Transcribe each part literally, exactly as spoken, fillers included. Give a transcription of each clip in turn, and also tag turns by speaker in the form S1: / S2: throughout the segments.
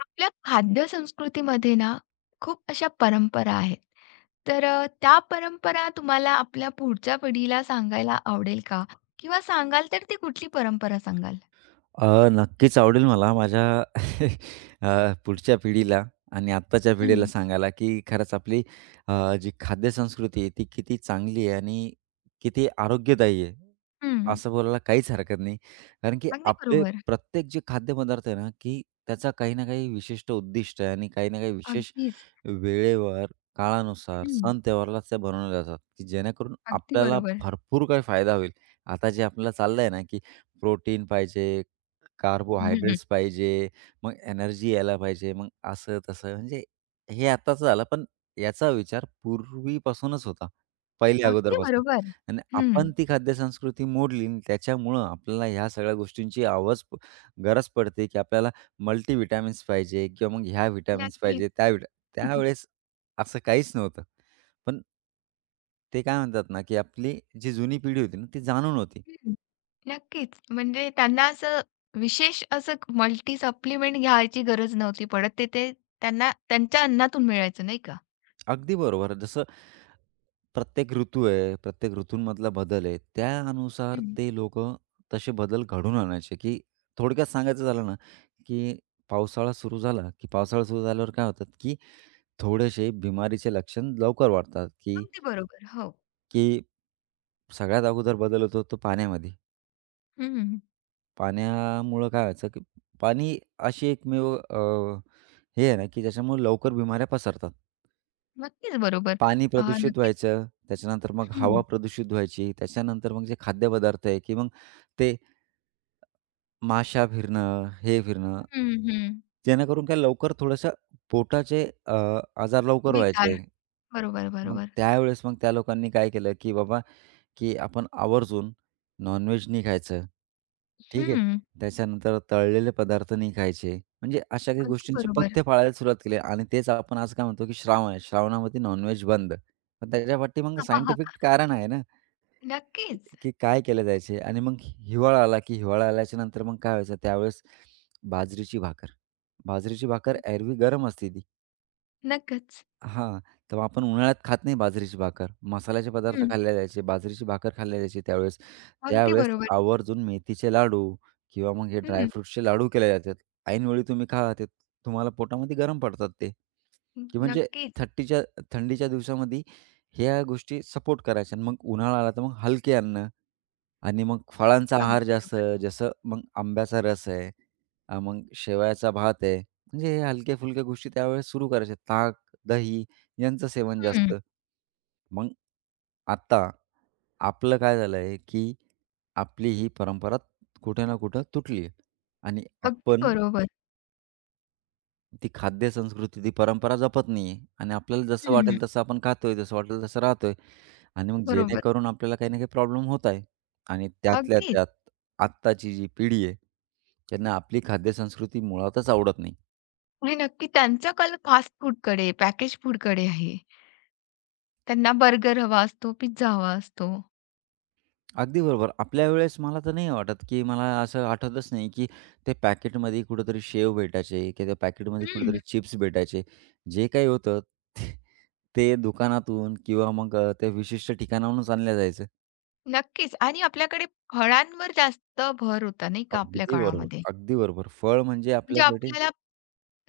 S1: आपल्या खाद्य संस्कृतीमध्ये ना, खूप अशा परंपरा आहेत. तर अ, त्या परंपरा तुम्हाला आपल्या पुढच्या पिढीला सांगायला आवडेल का? किंवा सांगाल तर ती कुठली परंपरा सांगाल?
S2: अ, नक्कीच आवडेल मला माझ्या. अ, पुढच्या पिढीला आणि आत्ताच्या पिढीला
S1: हं,
S2: सांगायला, की खरंच आपली अ, जी खाद्यसंस्कृती आहे ती किती चांगली आहे आणि किती आरोग्यदायी आहे,
S1: हं.
S2: असं बोलायला काहीच हरकत नाही. कारण की
S1: अगदी
S2: आपले
S1: बरोबर.
S2: प्रत्येक जे खाद्यपदार्थ आहे ना, की त्याचा काही ना काही विशिष्ट उद्दिष्ट आहे आणि काही ना काही विशेष
S1: अगदीच.
S2: वेळेवर, काळानुसार,
S1: हं.
S2: सण त्योहारालाच ते बनवले जातात, की जेणेकरून
S1: अगदी
S2: आपल्याला
S1: बरोबर.
S2: भरपूर काही फायदा होईल. आता जे आपल्याला चाललं ना, की प्रोटीन पाहिजे,
S1: हं, हं.
S2: कार्बोहायड्रेट्स पाहिजे, मग एनर्जी यायला पाहिजे, मग असं-तसं म्हणजे हे आत्ताचं झालं, पण याचा विचार पूर्वीपासूनच होता, पहिले
S1: अगदी
S2: अगोदरपासून.
S1: बरोबर.
S2: आणि
S1: हं.
S2: आपण ती खाद्यसंस्कृती मोडली आणि त्याच्यामुळं आपल्याला ह्या सगळ्या गोष्टींची आवाज प- गरज पडते, की आपल्याला मल्टीव्हिटॅमिन्स पाहिजे किंवा मग ह्या व्हिटॅमिन्स
S1: नक्कीच.
S2: पाहिजे, त्या व्हिटॅ
S1: हं, हं.
S2: त्यावेळेस असं काहीच नव्हतं. पण ते काय म्हणतात ना, की आपली जी जुनी पिढी होती ना, ती जाणून होती.
S1: हं. नक्कीच. म्हणजे त्यांना असं विशेष असं मल्टी सप्लिमेंट घ्यायची गरज नव्हती पडत. ते ते त्यांना त्यांच्या अन्नातून मिळायचं नाही का?
S2: अगदी बरोबर. जसं प्रत्येक ऋतू आहे, प्रत्येक ऋतूंमधला बदल आहे. त्या अनुसार
S1: हं.
S2: ते लोक तसे बदल घडवून आणायचे, की थोडक्यात सांगायचं झालं ना, की पावसाळा सुरू झाला, की पावसाळा सुरू झाल्यावर काय होतात, की थोडेसे बिमारीचे लक्षण लवकर वाढतात, की
S1: अगदी बरोबर. हो.
S2: की सगळ्यात अगोदर बदल होतो तो पाण्यामध्ये.
S1: हं, हं, हं.
S2: पाण्यामुळं काय व्हायचं, की पाणी अशी एकमेव अ, हे आहे ना, की ज्याच्यामुळे लवकर बिमाऱ्या पसरतात.
S1: नक्कीच बरोबर.
S2: पाणी
S1: अ,
S2: प्रदूषित
S1: नक्कीच.
S2: व्हायचं, त्याच्यानंतर मग हवा
S1: हं,
S2: प्रदूषित व्हायची, त्याच्यानंतर मग जे खाद्यपदार्थ आहे, की मग ते माशा फिरणं, हे फिरणं,
S1: हं, हं.
S2: जेणेकरून काय लवकर थोडंसं पोटाचे अ, आजार लवकर व्हायचे.
S1: बेकार. बरोबर,
S2: मग
S1: बरोबर.
S2: त्यावेळेस मग त्या लोकांनी काय केलं, की बाबा, की आपण आवर्जून नॉन-व्हेज नाही खायचं. ठीक आहे.
S1: हं.
S2: त्याच्यानंतर तळलेले पदार्थ नाही खायचे. म्हणजे अशा काही
S1: अगदी
S2: गोष्टींचे
S1: बरोबर.
S2: पथ्य पाळायला सुरुवात केली आणि तेच आपण आज काय म्हणतो, की श्रावण आहे. श्रावणामध्ये नॉन बंद. पण त्याच्यापाठी मग सायंटिफिक कारण आहे ना.
S1: नक्कीच.
S2: की काय केले जायचे आणि मग हिवाळा आला, की हिवाळा आल्याच्या नंतर मग काय व्हायचं त्यावेळेस बाजरीची भाकर. बाजरीची भाकर एरवी गरम असते ती.
S1: नक्कीच.
S2: हां, तर मग आपण उन्हाळ्यात खात नाही बाजरीची भाकर. मसाल्याचे पदार्थ
S1: हं.
S2: खाल्ले जायचे, बाजरीची भाकर खाल्ली जायची त्यावेळेस.
S1: अगदी
S2: त्यावेळेस
S1: बरोबर.
S2: आवर्जून मेथीचे लाडू किंवा मग हे
S1: हं.
S2: ड्रायफ्रुट्सचे लाडू केले जातात. ऐनवेळी तुम्ही खा ते तुम्हाला पोटामध्ये गरम पडतात ते. की म्हणजे
S1: नक्कीच.
S2: थट्टीच्या थंडीच्या दिवसामध्ये ह्या गोष्टी सपोर्ट करायच्या आणि मग उन्हाळा आला तर मग हलके अन्न. आणि मग फळांचा आहार
S1: अगदी
S2: जास्त,
S1: बरोबर.
S2: जसं मग आंब्याचा रस आहे, अ, मग शेवयाचा भात आहे. म्हणजे हे हलक्या-फुलक्या गोष्टी त्यावेळेस सुरू करायच्या. ताक, दही यांचं सेवन
S1: हं.
S2: जास्त. मग आता आपलं काय झालंय, की आपली ही परंपरा कुठे ना कुठं तुटली आहे आणि
S1: अगदी
S2: आपण
S1: बरोबर.
S2: ती खाद्य संस्कृती, ती परंपरा जपत नाही आणि आपल्याला जसं
S1: हं.
S2: वाटेल तसं आपण खातोय, जसं वाटेल तसं राहतोय. आणि मग
S1: बरोबर.
S2: जेणेकरून आपल्याला काही ना काही प्रॉब्लेम होत आहे. आणि त्यातल्या
S1: अगदीच.
S2: त्यात आत्ताची जी पिढी आहे, त्यांना आपली खाद्यसंस्कृती मुळातच आवडत नाही.
S1: आणि नक्की त्यांचा कल फास्ट फूडकडे, पॅकेज फूडकडे आहे. त्यांना बर्गर हवा असतो, पिझ्झा हवा असतो.
S2: अगदी बरोबर. आपल्या वेळेस मला तर नाही वाटत, की मला असं आठवतच नाही, की ते पॅकेटमध्ये कुठेतरी शेव भेटायचे किंवा त्या पॅकेटमध्ये कुठेतरी
S1: हं.
S2: चिप्स भेटायचे. जे काही होतं ते ते दुकानातून किंवा मग अ, त्या विशिष्ट ठिकाणाहूनच आणलं जायचं.
S1: नक्कीच, आणि आपल्याकडे फळांवर जास्त भर होता नाही का आपल्या
S2: अगदी बरोबर,
S1: काळामध्ये.
S2: अगदी बरोबर. फळ म्हणजे
S1: म्हणजे
S2: आपल्यासाठी
S1: आपल्याला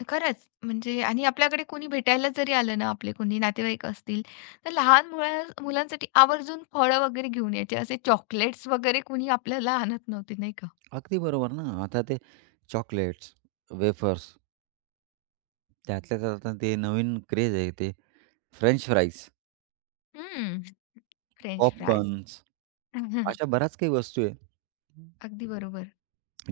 S1: खरंच, म्हणजे आणि आपल्याकडे कोणी भेटायला जरी आलं ना, आपले कोणी नातेवाईक असतील, तर लहान मुला मुलांसाठी आवर्जून फळं वगैरे घेऊन यायचे. असे चॉकलेट्स वगैरे कोणी आपल्याला आणत नव्हते नाही का?
S2: अगदी बरोबर ना. आता ते चॉकलेट्स, वेफर्स त्यातल्या त्यात आता ते नवीन क्रेज आहे ते फ्रेंच फ्राईज,
S1: हं. French fries.
S2: पॉपकॉर्न्स अशा बऱ्याच काही वस्तू आहे
S1: अगदी बरोबर.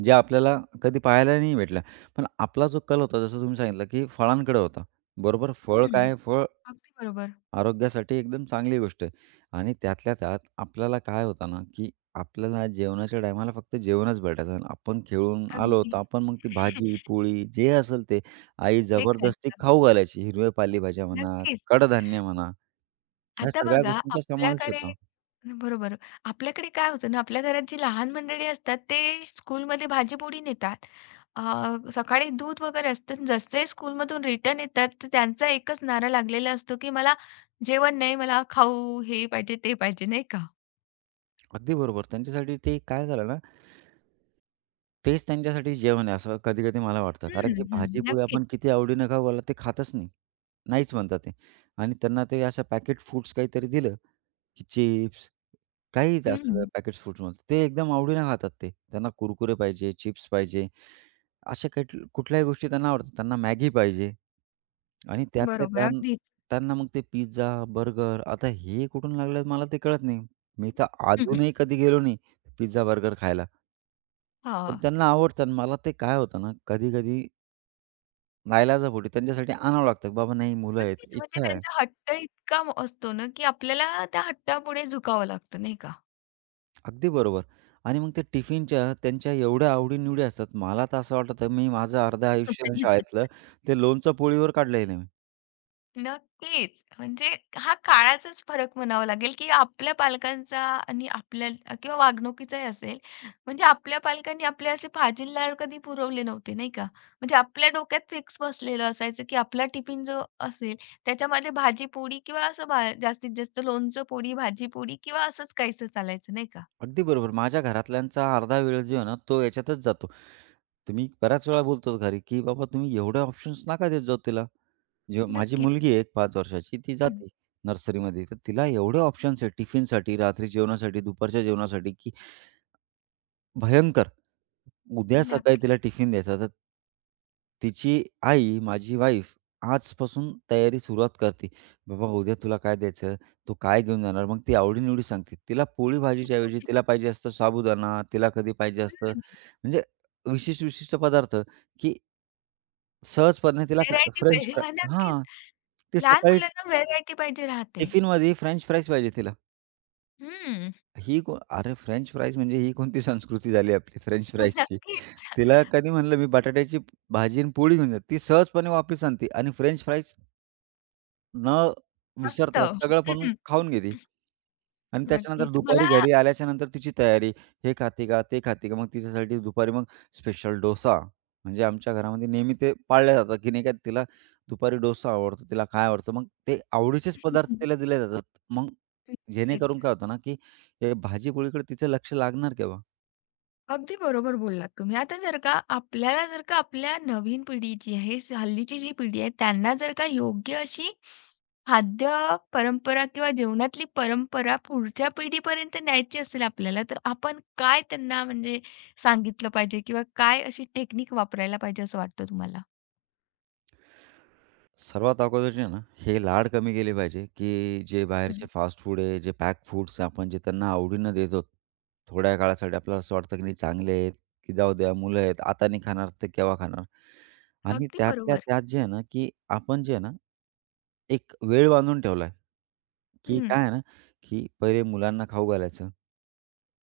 S2: ज्या आपल्याला कधी पाहायला नाही भेटल्या. पण आपला जो कल होता जसं तुम्ही सांगितलं, की फळांकडे होता. बरोबर फळ
S1: हं.
S2: काय आहे? फळ
S1: अगदी बरोबर.
S2: आरोग्यासाठी एकदम चांगली गोष्ट आहे आणि त्यातल्या त्यात आपल्याला काय होतं ना, की आपल्याला जेवणाच्या टायमाला फक्त जेवणच भेटायचं. आपण खेळून आलो
S1: अगदी.
S2: तर आपण मग ती भाजी, पोळी जे असेल ते आई
S1: ते
S2: जबरदस्ती
S1: खायचं.
S2: खाऊ घालायची. हिरव्या पालेभाज्या म्हणा,
S1: नक्कीच.
S2: कडधान्य म्हणा. ह्या
S1: आता
S2: सगळ्या
S1: बघा
S2: गोष्टींचा समावेश
S1: आपल्याकडे.
S2: होता.
S1: बरोबर. आपल्याकडे काय होतं ना, आपल्या घरात जी लहान मंडळी असतात, ते स्कूलमध्ये भाजी-पोळी नेतात. अ, सकाळी दूध वगैरे असतं. जसे स्कूलमधून रिटर्न येतात, तर त्यांचा एकच नारा लागलेला असतो, की "मला जेवण नाही, मला खाऊ, हे पाहिजे, ते पाहिजे." नाही का?
S2: अगदी बरोबर. त्यांच्यासाठी ते काय झालं ना, तेच त्यांच्यासाठी जेवण आहे असं कधी-कधी मला वाटतं. कारण
S1: हं,
S2: की
S1: हं.
S2: भाजी
S1: नक्कीच.
S2: आपण किती आवडीनं खाऊ घालू ते खातच नाही. नाहीच म्हणतात ते आणि त्यांना ते अशा पॅकेट फूड्स काहीतरी दिलं, की चिप्स, काहीही असू द्या
S1: हं.
S2: पॅकेट फूड्समध्ये ते एकदम आवडीनं खातात ते. त्यांना कुरकुरे पाहिजे, चिप्स पाहिजे. अशा केट कुठल्याही गोष्टी त्यांना आवडतात. त्यांना मॅगी पाहिजे आणि त्यातल्या
S1: बरोबर.
S2: त्यां
S1: अगदीच.
S2: त्यांना मग ते पिझ्झा, बर्गर आता हे कुठून लागलं मला ते कळत नाही. मी तर
S1: हं, हं.
S2: अजूनही कधी गेलो नाही पिझ्झा, बर्गर खायला. पण
S1: हां.
S2: त्यांना आवडतं आणि मला ते काय होतं ना, कधी-कधी नाईलाजापोटी त्यांच्यासाठी आणावं लागतं, बाबा नाही मुलं आहेत,
S1: नक्कीच. म्हणजे
S2: इच्छा आहे.
S1: त्यांचा हट्ट इतका म- असतो ना, की आपल्याला त्या हट्टापुढे झुकावं लागतं, नाही का?
S2: अगदी बरोबर आणि मग ते टिफिनच्या त्यांच्या एवढ्या आवडी असतात. मला तर असं वाटतं मी माझं अर्ध आयुष्य शाळेतलं ते लोणचं पोळीवर काढलेलं.
S1: नक्कीच. म्हणजे हा काळाचाच फरक म्हणावा लागेल, की आपल्या पालकांचा आणि आपल्या किंवा वागणुकीचाही असेल. म्हणजे आपल्या पालकांनी आपले असे फाजील लाड कधी पुरवले नव्हते, नाही का? म्हणजे आपल्या डोक्यात फिक्स बसलेलं असायचं, की आपला टिफिन जो असेल त्याच्यामध्ये भाजी, पोळी किंवा असं भा जास्तीत जास्त लोणचं, पोळी, भाजी, पोळी किंवा असंच काहीसं चालायचं, नाही का?
S2: अगदी बरोबर. माझ्या घरातल्यांचा अर्धा वेळ जो आहे ना, तो याच्यातच जातो. तुम्ही बऱ्याच वेळा बोलतो घरी, की "बाबा तुम्ही एवढे ऑप्शन्स नका देत जाऊ तिला." जेव्हा माझी
S1: नक्कीच.
S2: मुलगी आहे पाच वर्षाची, ती
S1: हं.
S2: जाते नर्सरीमध्ये. तर तिला एवढे ऑप्शन्स आहेत टिफिनसाठी, रात्री जेवणासाठी, दुपारच्या जेवणासाठी, की भयंकर. उद्या सकाळी
S1: नक्कीच.
S2: तिला टिफिन द्यायचा तर तिची आई, माझी वाईफ आजपासून तयारी सुरुवात करते. "बाबा उद्या तुला काय द्यायचं? तू काय घेऊन जाणार?" मग ती आवडी-निवडी सांगते. तिला पोळी भाजीच्या ऐवजी तिला पाहिजे असतं साबुदाणा, तिला कधी पाहिजे असतं म्हणजे विशिष्ट-विशिष्ट पदार्थ, की सहजपणे तिला
S1: व्हेरायटी
S2: फ्रेंच
S1: पाहिजे. हां,
S2: फ्राय
S1: नक्कीच.
S2: हां, ते
S1: लहान
S2: सकाळी
S1: मुलांना व्हेरायटी पाहिजे राहते.
S2: टिफिनमध्ये फ्रेंच फ्राईज पाहिजे तिला.
S1: हं.
S2: ही को अरे फ्रेंच फ्राईज म्हणजे ही कोणती संस्कृती झाली आपली फ्रेंच फ्राईजची.
S1: नक्कीच.
S2: तिला कधी म्हणलं मी बटाट्याची भाजी आणि पोळी घेऊन जा. ती सहजपणे वापस आणते आणि फ्रेंच फ्राईज न विसरता
S1: असतं.
S2: सगळं पण खाऊन घेते. आणि त्याच्यानंतर
S1: नक्कीच.
S2: दुपारी
S1: मला.
S2: घरी आल्याच्या नंतर तिची तयारी. हे खाते का? ते खाते का? मग तिच्यासाठी दुपारी मग स्पेशल डोसा. म्हणजे आमच्या घरामध्ये नेहमी ते पाळल्या जातात, की नाही का तिला दुपारी डोसा आवडतो, तिला काय आवडतं, मग ते आवडीचेच पदार्थ तिला दिले जातात. मग
S1: नक्कीच.
S2: जेणेकरून काय होतं ना, की हे भाजी तिचं लक्ष लागणार केव्हा?
S1: अगदी बरोबर बोललात तुम्ही. आता जर का आपल्याला जर का आपल्या नवीन पिढी जी आहे, स- हल्लीची जी पिढी आहे, त्यांना जर का योग्य अशी खाद्य परंपरा किंवा जेवणातली परंपरा पुढच्या पिढीपर्यंत न्यायची असेल आपल्याला, तर आपण काय त्यांना म्हणजे सांगितलं पाहिजे किंवा काय अशी टेक्निक वापरायला पाहिजे असं वाटतं तुम्हाला?
S2: सर्वात अगोदर जे आहे ना, हे लाड कमी केले पाहिजे, की जे
S1: हं.
S2: बाहेरचे फास्ट फूड आहे, जे पॅक फूड्स आपण जे त्यांना आवडीनं देतो. थोड्या काळासाठी आपल्याला असं वाटतं, की नाही चांगले आहेत, की जाऊ द्या मुलं आहेत, आता नाही खाणार तर केव्हा खाणार? आणि
S1: अगदी
S2: त्यातल्या
S1: बरोबर.
S2: त्यात जे आहे ना, की आपण जे आहे ना, एक वेळ बांधून ठेवलाय, की
S1: हं.
S2: काय आहे ना की पहिले मुलांना खाऊ घालायचं.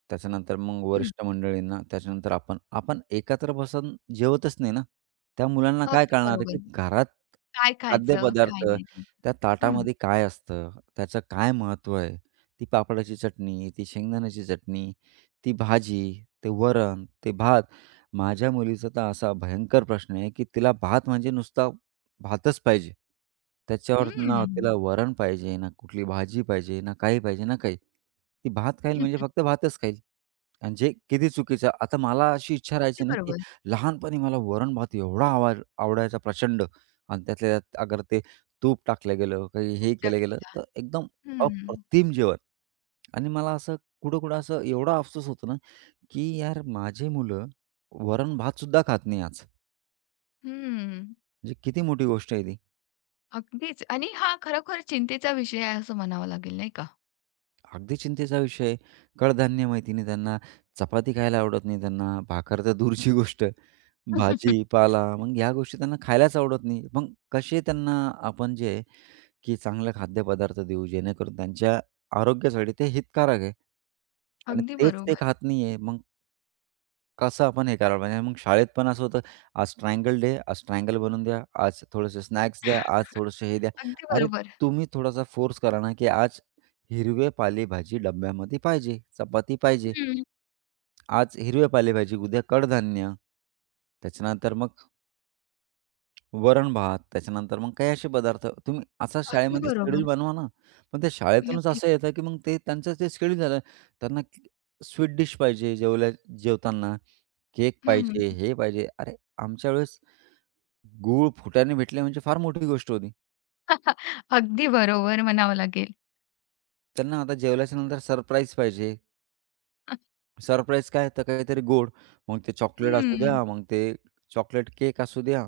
S2: त्याच्यानंतर मग
S1: हं.
S2: वरिष्ठ मंडळींना, त्याच्यानंतर आपण. आपण एकत्र बसून जेवतच नाही ना. त्या मुलांना काय
S1: अगदी
S2: कळणार आहे, की
S1: बरोबर.
S2: घरात
S1: काय खायचं, काय
S2: खाद्यपदार्थ,
S1: नाही खायचं.
S2: त्या ताटामध्ये काय असतं, त्याचं काय महत्त्व आहे. ती पापडाची चटणी, ती शेंगदाण्याची चटणी, ती भाजी, ते वरण, ते भात. माझ्या मुलीचा तर असा भयंकर प्रश्न आहे, की तिला भात म्हणजे नुसता भातच पाहिजे. त्याच्यावर ना तिला
S1: हम्म.
S2: वरण पाहिजे, ना कुठली भाजी पाहिजे, ना काही पाहिजे, ना काही. ती भात खाईल म्हणजे फक्त भातच खाईल आणि जे किती चुकीचं. आता मला अशी इच्छा राहायची
S1: अगदी
S2: ना, की
S1: बरोबर.
S2: लहानपणी मला वरण-भात एवढा आवा आवडायचा प्रचंड आणि त्यातल्या त्यात अगर ते तूप टाकलं गेलं, काही
S1: तूप
S2: हे केलं गेलं,
S1: टाकलेला.
S2: तर एकदम
S1: हं,
S2: अप्रतिम जेवण आणि मला असं कुठं-कुठं असं एवढा अफसोस होतो ना, की यार माझी मुलं वरण-भात सुद्धा खात नाही आज.
S1: हं.
S2: म्हणजे किती मोठी गोष्ट आहे ती.
S1: अगदीच, आणि हा खरोखर चिंतेचा विषय आहे असं म्हणावं लागेल नाही का?
S2: अगदी चिंतेचा विषय आहे. कडधान्य माहिती नाही त्यांना, चपाती खायला आवडत नाही त्यांना, भाकर तर दूरची गोष्ट. भाजी, पाला मग ह्या गोष्टी त्यांना खायलाच आवडत नाही. मग कसे त्यांना आपण जे आहे, की चांगले खाद्यपदार्थ देऊ जेणेकरून त्यांच्या आरोग्यासाठी ते हितकारक आहे आणि
S1: अगदी
S2: तेच ते
S1: बरोबर,
S2: खात नाहीये. मग कसं आपण हे करायला पाहिजे? मग शाळेत पण असं होतं, आज ट्रायंगल डे, आज ट्रायंगल बनवून द्या, आज थोडेसे स्नॅक्स द्या, आज थोडंसं हे द्या.
S1: अगदी
S2: अरे,
S1: बरोबर.
S2: तुम्ही थोडासा फोर्स करा ना, की आज हिरवे पालेभाजी डब्यामध्ये पाहिजे, चपाती पाहिजे.
S1: हं,
S2: आज हिरवे पालेभाजी, उद्या कडधान्य. त्याच्यानंतर मग वरण-भात, त्याच्यानंतर मग काही असे पदार्थ तुम्ही असा
S1: अगदी
S2: शाळेमध्ये शेड्यूल
S1: बरोबर.
S2: बनवा ना. पण त्या शाळेतूनच
S1: नक्कीच.
S2: असं येतं, की मग ते त्यांचं ते शेड्यूल झालं. त्यांना स्वीट डिश पाहिजे जेवल्या जेवताना, केक पाहिजे,
S1: हं.
S2: हे पाहिजे. अरे, आमच्या वेळेस गूळ फुटाने भेटले म्हणजे फार मोठी गोष्ट होती.
S1: अगदी बरोबर म्हणावं लागेल.
S2: त्यांना आता जेवल्याच्या नंतर सरप्राईज पाहिजे. सरप्राईज काय तर काहीतरी गोड. मग ते चॉकलेट असू
S1: हं.
S2: द्या, मग ते चॉकलेट केक असू द्या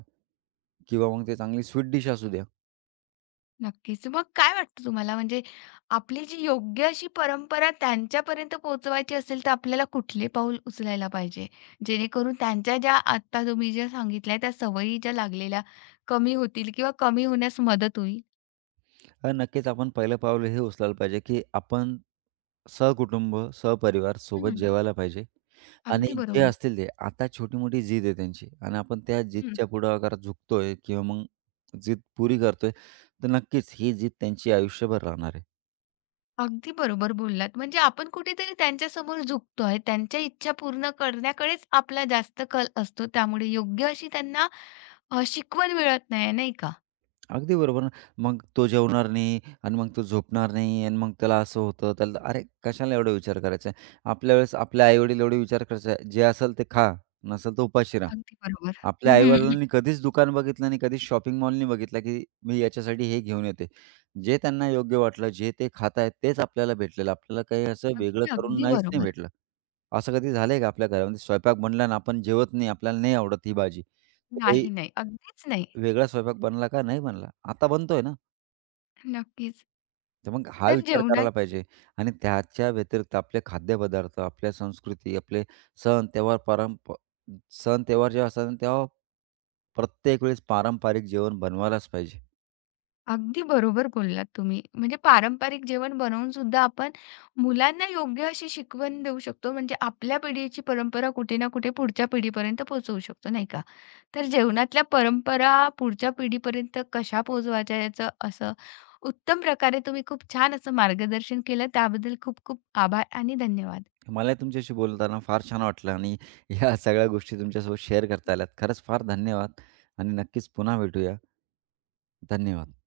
S2: किंवा मग ते चांगली स्वीट डिश असू द्या.
S1: नक्कीच. मग काय वाटतं तुम्हाला, म्हणजे आपली जी योग्य अशी परंपरा त्यांच्यापर्यंत पोहोचवायची असेल तर आपल्याला कुठले पाऊल उचलायला पाहिजे? जेणेकरून त्यांच्या ज्या आत्ता तुम्ही ज्या सांगितल्या त्या सवयी ज्या लागलेल्या, कमी होतील किंवा कमी होण्यास मदत होईल?
S2: तर नक्कीच आपण पहिलं पाऊल हे उचलायला पाहिजे, की आपण सहकुटुंब, सहपरिवार सोबत
S1: हं.
S2: जेवायला पाहिजे आणि
S1: अगदी
S2: जे
S1: बरोबर.
S2: असतील ते आता छोटी-मोठी जिद आहे त्यांची आणि आपण त्या
S1: हं.
S2: जिदच्या पुढाकारात झुकतोय किंवा मग जिद पुरी करतोय, तर नक्कीच ही जिद त्यांची आयुष्यभर राहणार आहे.
S1: अगदी बरोबर बोललात. म्हणजे आपण कुठेतरी त्यांच्यासमोर झुकतो आहे. त्यांच्या इच्छा पूर्ण करण्याकडेच आपला जास्त कल असतो. त्यामुळे योग्य अशी त्यांना अ, शिकवण मिळत नाही, नाही का?
S2: अगदी बरोबर ना. मग तो जेवणार नाही आणि मग तो झोपणार नाही आणि मग त्याला असं होतं, त्याला अरे कशाला एवढा विचार करायचा आहे. आपल्या वेळेस आपले आई एवढे विचार करायचे, जे असेल ते खा, नसेल तर उपाशी राहा.
S1: अगदी बरोबर.
S2: आपल्या
S1: हम्म.
S2: आई-वडिलांनी कधीच दुकान बघितलं आणि कधीच शॉपिंग मॉलनी नाही बघितला, की मी याच्यासाठी हे घेऊन येते. जे त्यांना योग्य वाटलं, जे ते खात आहेत तेच आपल्याला भेटलेलं. आपल्याला काही असं वेगळं
S1: अगदी,
S2: करून
S1: अगदी
S2: नाहीच नाही
S1: बरोबर.
S2: भेटलं. असं कधी झालंय का आपल्या घरामध्ये स्वयंपाक बनला आणि आपण जेवत नाही, आपल्याला नाही आवडत ही भाजी. तर काही
S1: नाही, नाही. अगदीच नाही.
S2: वेगळा स्वयंपाक बनला का? नाही बनला. आता बनतोय ना.
S1: नक्कीच.
S2: तर मग हा
S1: तर
S2: विचार
S1: जेवणात.
S2: करायला पाहिजे आणि त्याच्या व्यतिरिक्त आपले खाद्यपदार्थ, आपल्या संस्कृती, आपले सण, त्योहार, परंप सण, त्योहार जेव्हा असतात ना, तेव्हा प्रत्येक वेळेस पारंपरिक जेवण बनवायलाच पाहिजे.
S1: अगदी बरोबर बोललात तुम्ही. म्हणजे पारंपरिक जेवण बनवून सुद्धा आपण मुलांना योग्य अशी शिकवण देऊ शकतो. म्हणजे आपल्या पिढीची परंपरा कुठे ना कुठे पुढच्या पिढीपर्यंत पोहोचवू शकतो, नाही का? तर जेवणातल्या परंपरा पुढच्या पिढीपर्यंत कशा पोहोचवायच्या याचं असं उत्तम प्रकारे तुम्ही खूप छान असं मार्गदर्शन केलं. त्याबद्दल खूप खूप आभार आणि धन्यवाद.
S2: मलाही तुमच्याशी बोलताना फार छान वाटलं आणि ह्या सगळ्या गोष्टी तुमच्यासोबत शेअर करता आल्यात. खरंच फार धन्यवाद आणि नक्कीच पुन्हा भेटूया. धन्यवाद.